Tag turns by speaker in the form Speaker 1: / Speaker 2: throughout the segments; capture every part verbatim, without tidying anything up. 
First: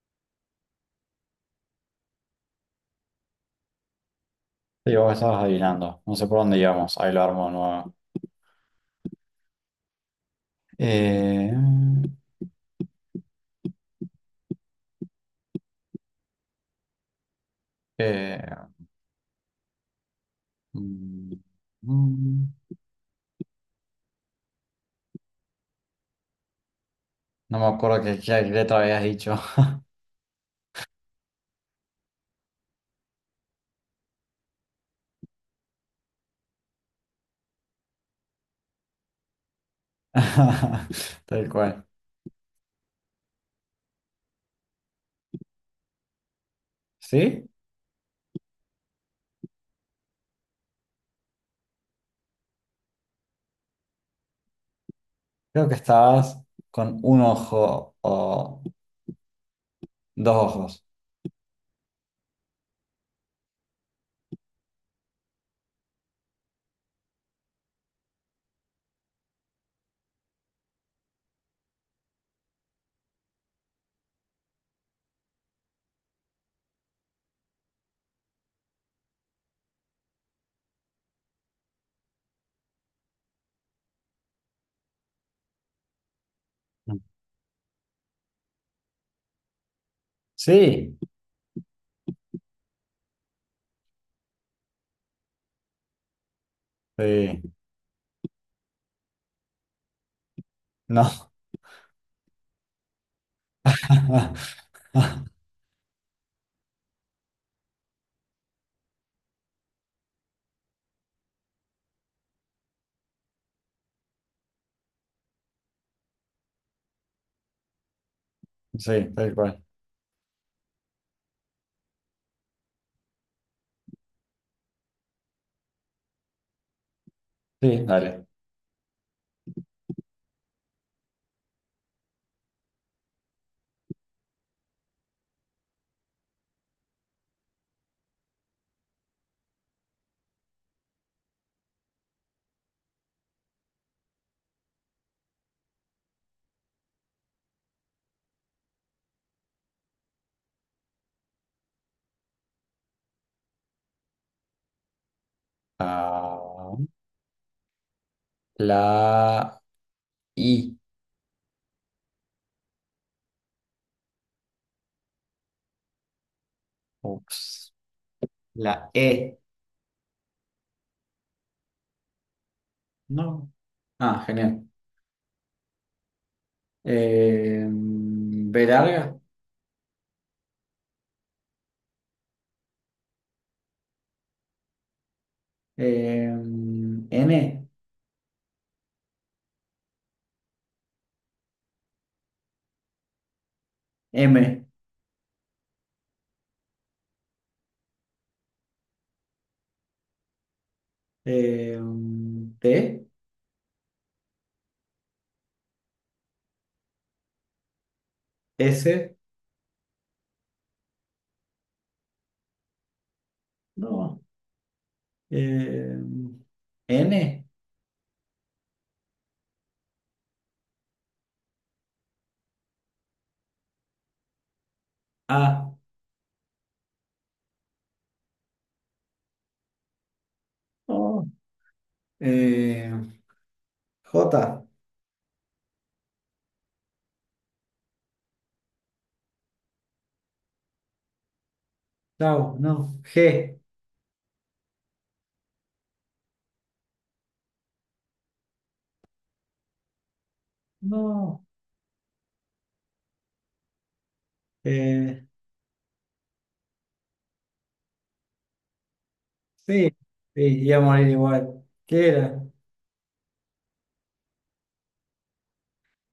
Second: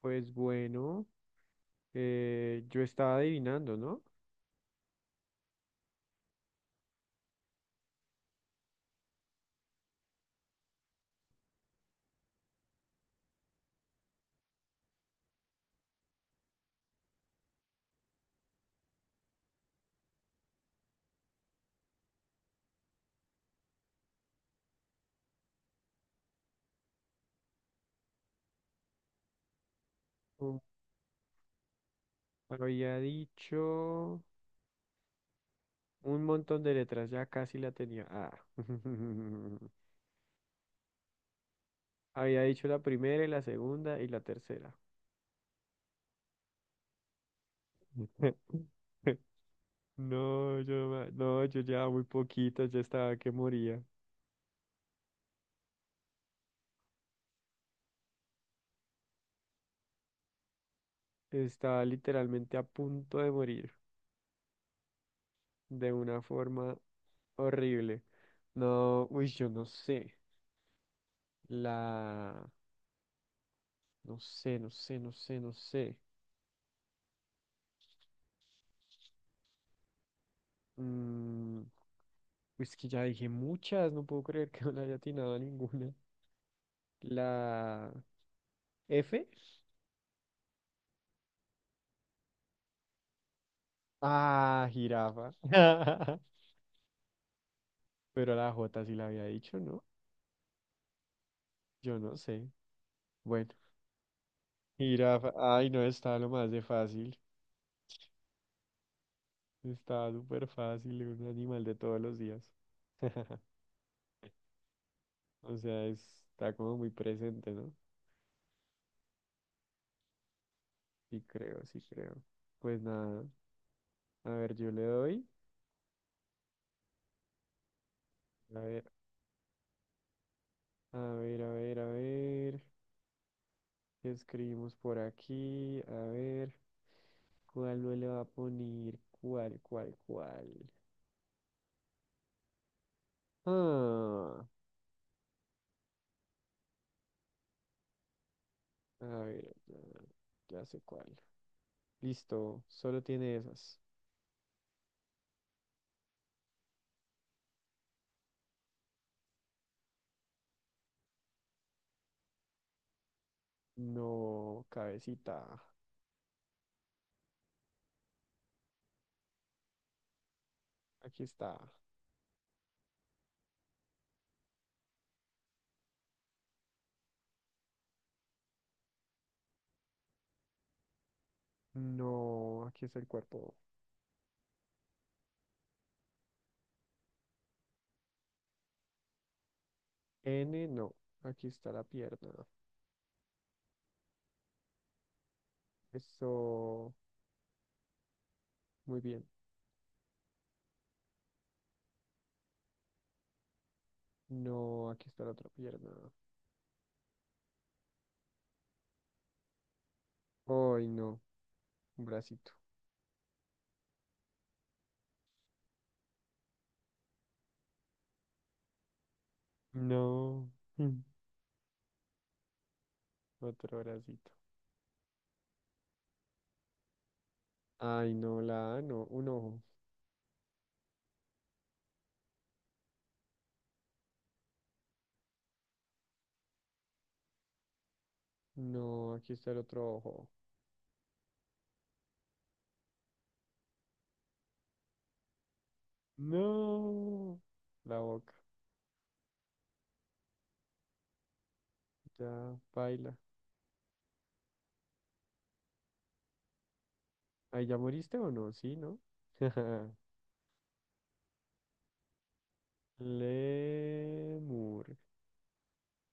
Speaker 1: Pues bueno, eh, yo estaba adivinando, ¿no?
Speaker 2: Sí, vos estabas adivinando. No sé por dónde íbamos. Ahí lo armo nuevo. Eh, eh, mm, mm, no me acuerdo qué, qué letra habías dicho.
Speaker 1: Um, Había dicho un montón de letras, ya casi la tenía. Ah.
Speaker 2: Tal cual.
Speaker 1: Había dicho la primera y la segunda y la tercera.
Speaker 2: ¿Sí?
Speaker 1: No, yo, no no, yo ya muy poquito, ya estaba que moría.
Speaker 2: Creo que estabas con un ojo o dos ojos.
Speaker 1: Estaba literalmente a punto de morir de una forma horrible. No, uy, yo no sé. La, no sé, no sé, no sé, no sé. Mm, pues que ya dije muchas, no puedo creer que no le haya atinado a ninguna. La F.
Speaker 2: Sí,
Speaker 1: Ah, jirafa.
Speaker 2: sí.
Speaker 1: Pero la J sí la había dicho, ¿no?
Speaker 2: No.
Speaker 1: Yo no sé. Bueno, jirafa. Ay, no, estaba lo más de fácil. Estaba súper fácil, un animal de todos los días. O sea, es- está como muy presente, ¿no?
Speaker 2: Sí, tal cual.
Speaker 1: Sí creo, sí creo. Pues nada, a ver, yo le doy.
Speaker 2: Sí, dale.
Speaker 1: A ver, a ver, a ver, a ver. ¿Escribimos por aquí? A ver, ¿cuál no le va a poner? ¿Cuál, cuál, cuál? Ah, a ver, ah, ya sé cuál. Listo, solo tiene esas.
Speaker 2: Ah, la I.
Speaker 1: No, cabecita.
Speaker 2: Ups. La E.
Speaker 1: Aquí está.
Speaker 2: No. Ah, genial. eh, B larga,
Speaker 1: No, aquí está el cuerpo.
Speaker 2: eh, N,
Speaker 1: N, no. Aquí está la pierna.
Speaker 2: M,
Speaker 1: Eso, muy bien.
Speaker 2: eh, T,
Speaker 1: No, aquí está la otra pierna.
Speaker 2: S,
Speaker 1: Ay, no, un bracito.
Speaker 2: no, eh, N,
Speaker 1: No, otro bracito.
Speaker 2: A,
Speaker 1: Ay, no, la A, no, un ojo.
Speaker 2: no, eh, J,
Speaker 1: No, aquí está el otro ojo.
Speaker 2: chao, no, G,
Speaker 1: No, la boca.
Speaker 2: no,
Speaker 1: Ya, baila.
Speaker 2: eh,
Speaker 1: Ay, ¿ya moriste o no? Sí, ¿no?
Speaker 2: sí, sí, iba a morir igual. ¿Qué era?
Speaker 1: Lemur.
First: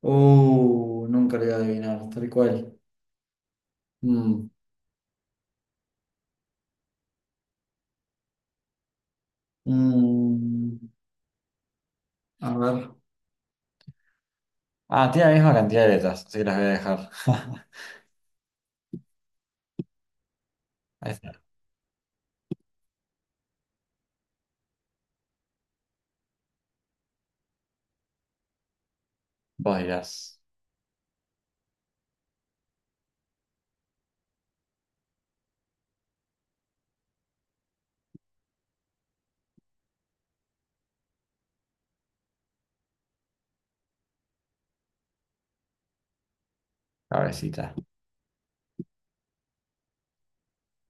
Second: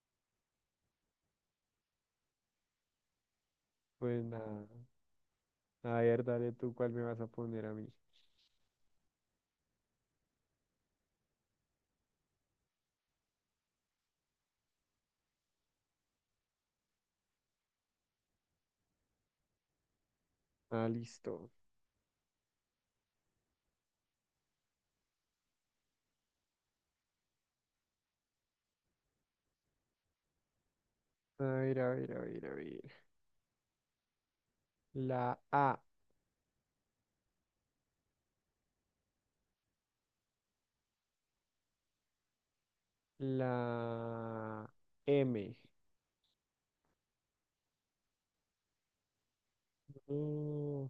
Speaker 2: Uh, nunca lo iba a adivinar, tal cual.
Speaker 1: Pues
Speaker 2: Mm,
Speaker 1: nada. A ver, dale tú cuál me vas a poner a mí.
Speaker 2: mm, a ver. Ah, tiene la misma cantidad de letras, así que las voy a dejar.
Speaker 1: Ah,
Speaker 2: Ahí está.
Speaker 1: listo.
Speaker 2: Vos dirás,
Speaker 1: A ver, a ver, a ver, a ver. La A, la M,
Speaker 2: cabecita,
Speaker 1: Mm,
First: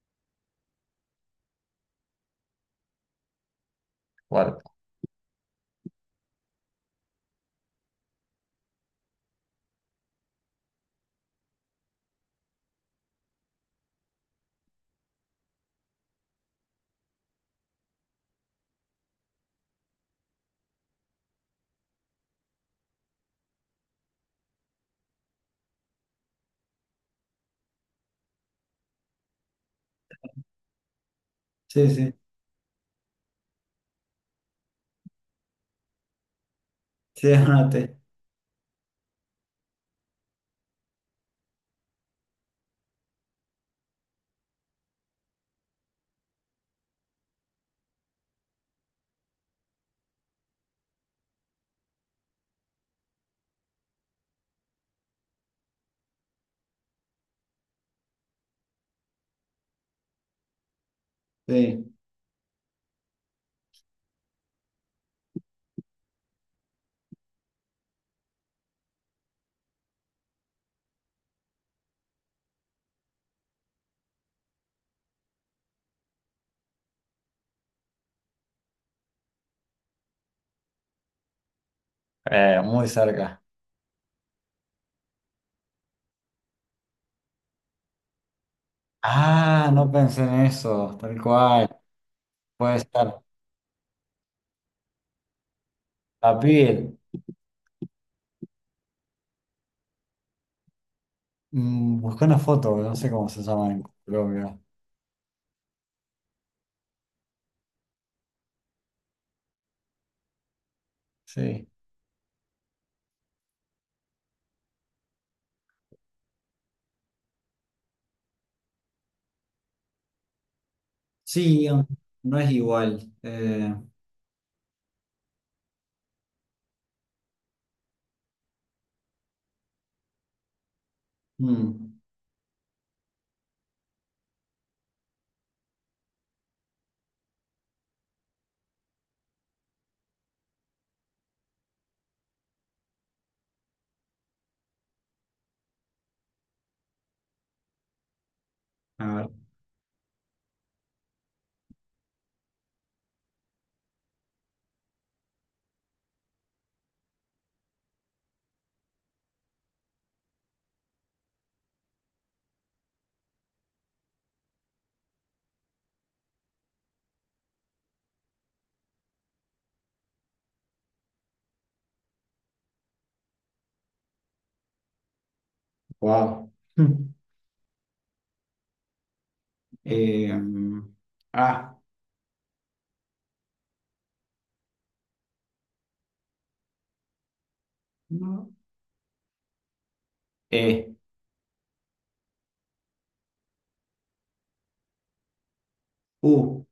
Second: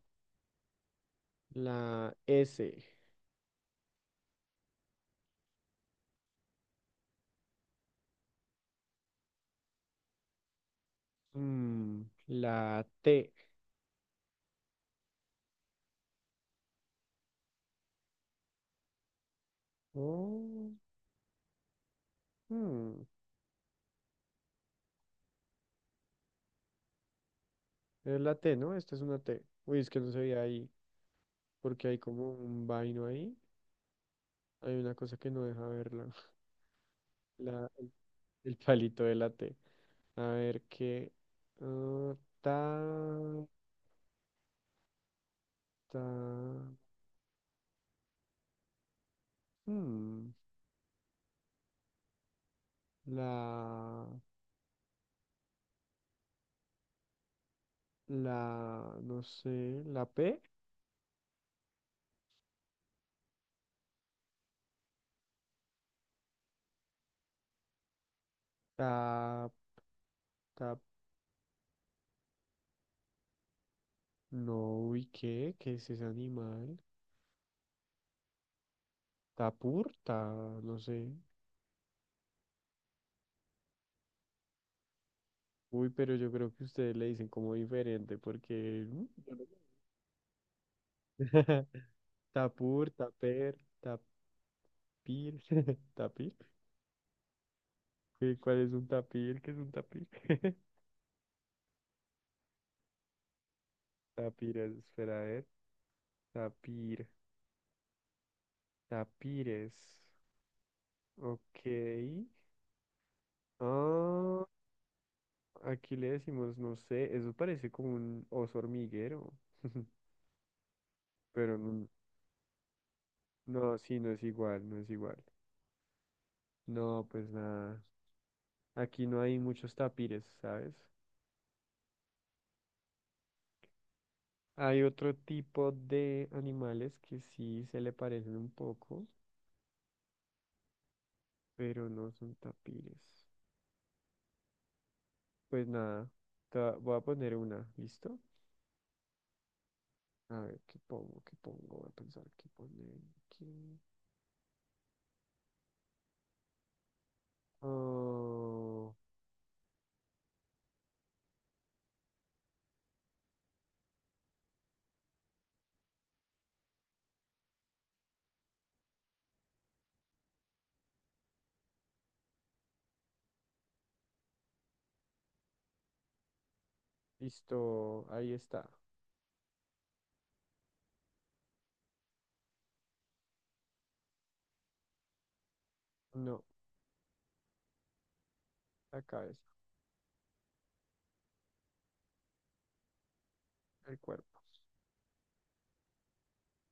Speaker 1: la S,
Speaker 2: cuerpo.
Speaker 1: Mm, la T. Oh, mm. Es la T, ¿no? Esta es una T. Uy, es que no se veía ahí, porque
Speaker 2: Sí,
Speaker 1: hay
Speaker 2: sí,
Speaker 1: como un vaino ahí. Hay una cosa que no deja verla.
Speaker 2: sí,
Speaker 1: La, el,
Speaker 2: anoté.
Speaker 1: el palito de la T. A ver qué. ah, ta, ta. hmm, la, la, no sé, la P.
Speaker 2: Sí.
Speaker 1: Ta, ta, no, uy, ¿qué? ¿Qué es ese animal? Tapur, ta, no sé.
Speaker 2: Eh, muy cerca.
Speaker 1: Uy, pero yo creo que ustedes le dicen como diferente, porque... mm, yo no sé.
Speaker 2: Ah, no pensé en eso, tal cual. Puede
Speaker 1: Tapur,
Speaker 2: ser.
Speaker 1: taper, tapir, tapir.
Speaker 2: La piel.
Speaker 1: ¿Qué- ¿Cuál es un tapir? ¿Qué es un tapir?
Speaker 2: Mm, busqué una foto, no sé cómo se llama en Colombia.
Speaker 1: Tapires, espera a ver. Tapir, tapires. Ok.
Speaker 2: Sí.
Speaker 1: Ah, aquí le decimos, no sé, eso parece como un oso hormiguero, pero
Speaker 2: Sí, um,
Speaker 1: no,
Speaker 2: no es igual. Eh,
Speaker 1: no, sí, no es igual, no es igual. No, pues nada. Aquí no hay muchos tapires, ¿sabes?
Speaker 2: mm,
Speaker 1: Hay otro tipo de animales que sí se le parecen un poco, pero no son tapires. Pues nada, ta- voy a poner una, ¿listo?
Speaker 2: a ver.
Speaker 1: A ver, ¿qué pongo? ¿Qué pongo? Voy a pensar qué poner aquí. Oh,
Speaker 2: Wow.
Speaker 1: listo, ahí está.
Speaker 2: ah,
Speaker 1: No,
Speaker 2: no.
Speaker 1: la cabeza,
Speaker 2: E,
Speaker 1: el cuerpo.
Speaker 2: U,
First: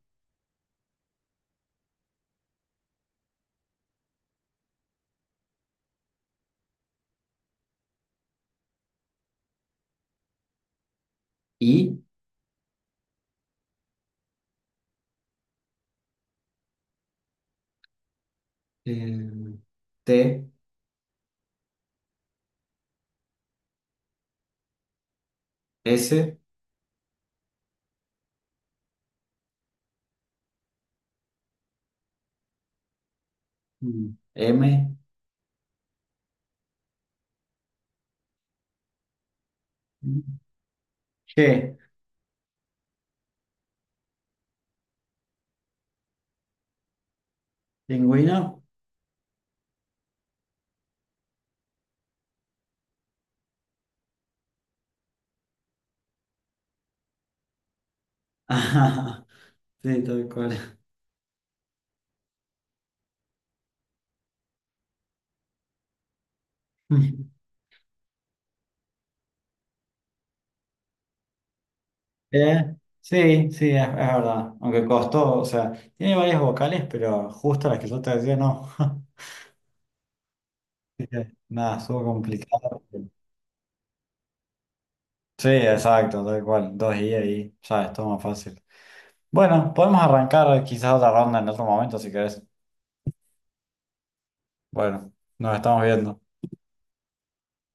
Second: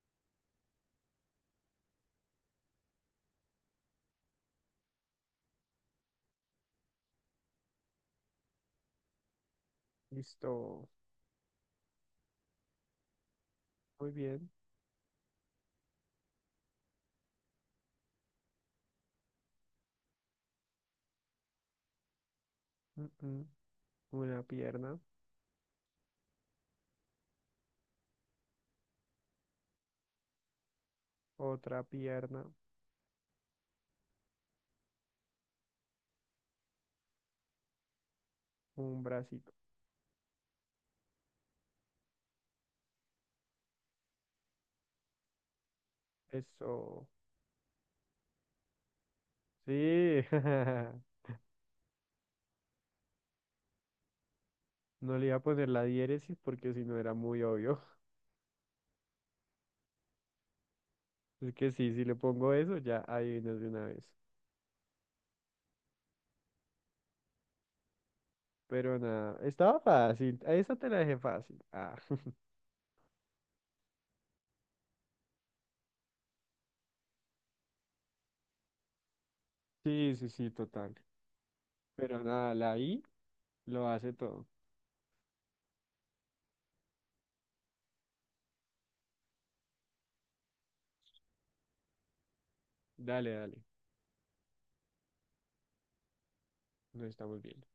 Speaker 1: Listo,
Speaker 2: I.
Speaker 1: muy bien.
Speaker 2: eh, T,
Speaker 1: Mm, mm. Una pierna,
Speaker 2: S,
Speaker 1: otra pierna,
Speaker 2: mm, M,
Speaker 1: un bracito.
Speaker 2: mm, G.
Speaker 1: Eso.
Speaker 2: ¿Pingüino?
Speaker 1: Sí, no le iba a poner la diéresis porque si no era muy obvio.
Speaker 2: Ajá, sí, tal cual.
Speaker 1: Es que sí, si le pongo eso, ya adivinas de una vez. Pero nada, estaba fácil. A esa te la dejé fácil. Ah,
Speaker 2: Eh, sí, sí, es, es verdad. Aunque costó, o sea, tiene varias vocales, pero justo las que yo te decía, no.
Speaker 1: sí, sí, sí, total.
Speaker 2: Así que, Nada, estuvo
Speaker 1: Pero nada, la
Speaker 2: complicado.
Speaker 1: I lo hace todo.
Speaker 2: Sí, exacto, tal cual. Dos I ahí, ya es todo más fácil. Bueno, podemos arrancar quizás otra ronda en otro momento si querés.
Speaker 1: Dale, dale.
Speaker 2: Bueno, nos estamos viendo.
Speaker 1: Nos estamos viendo.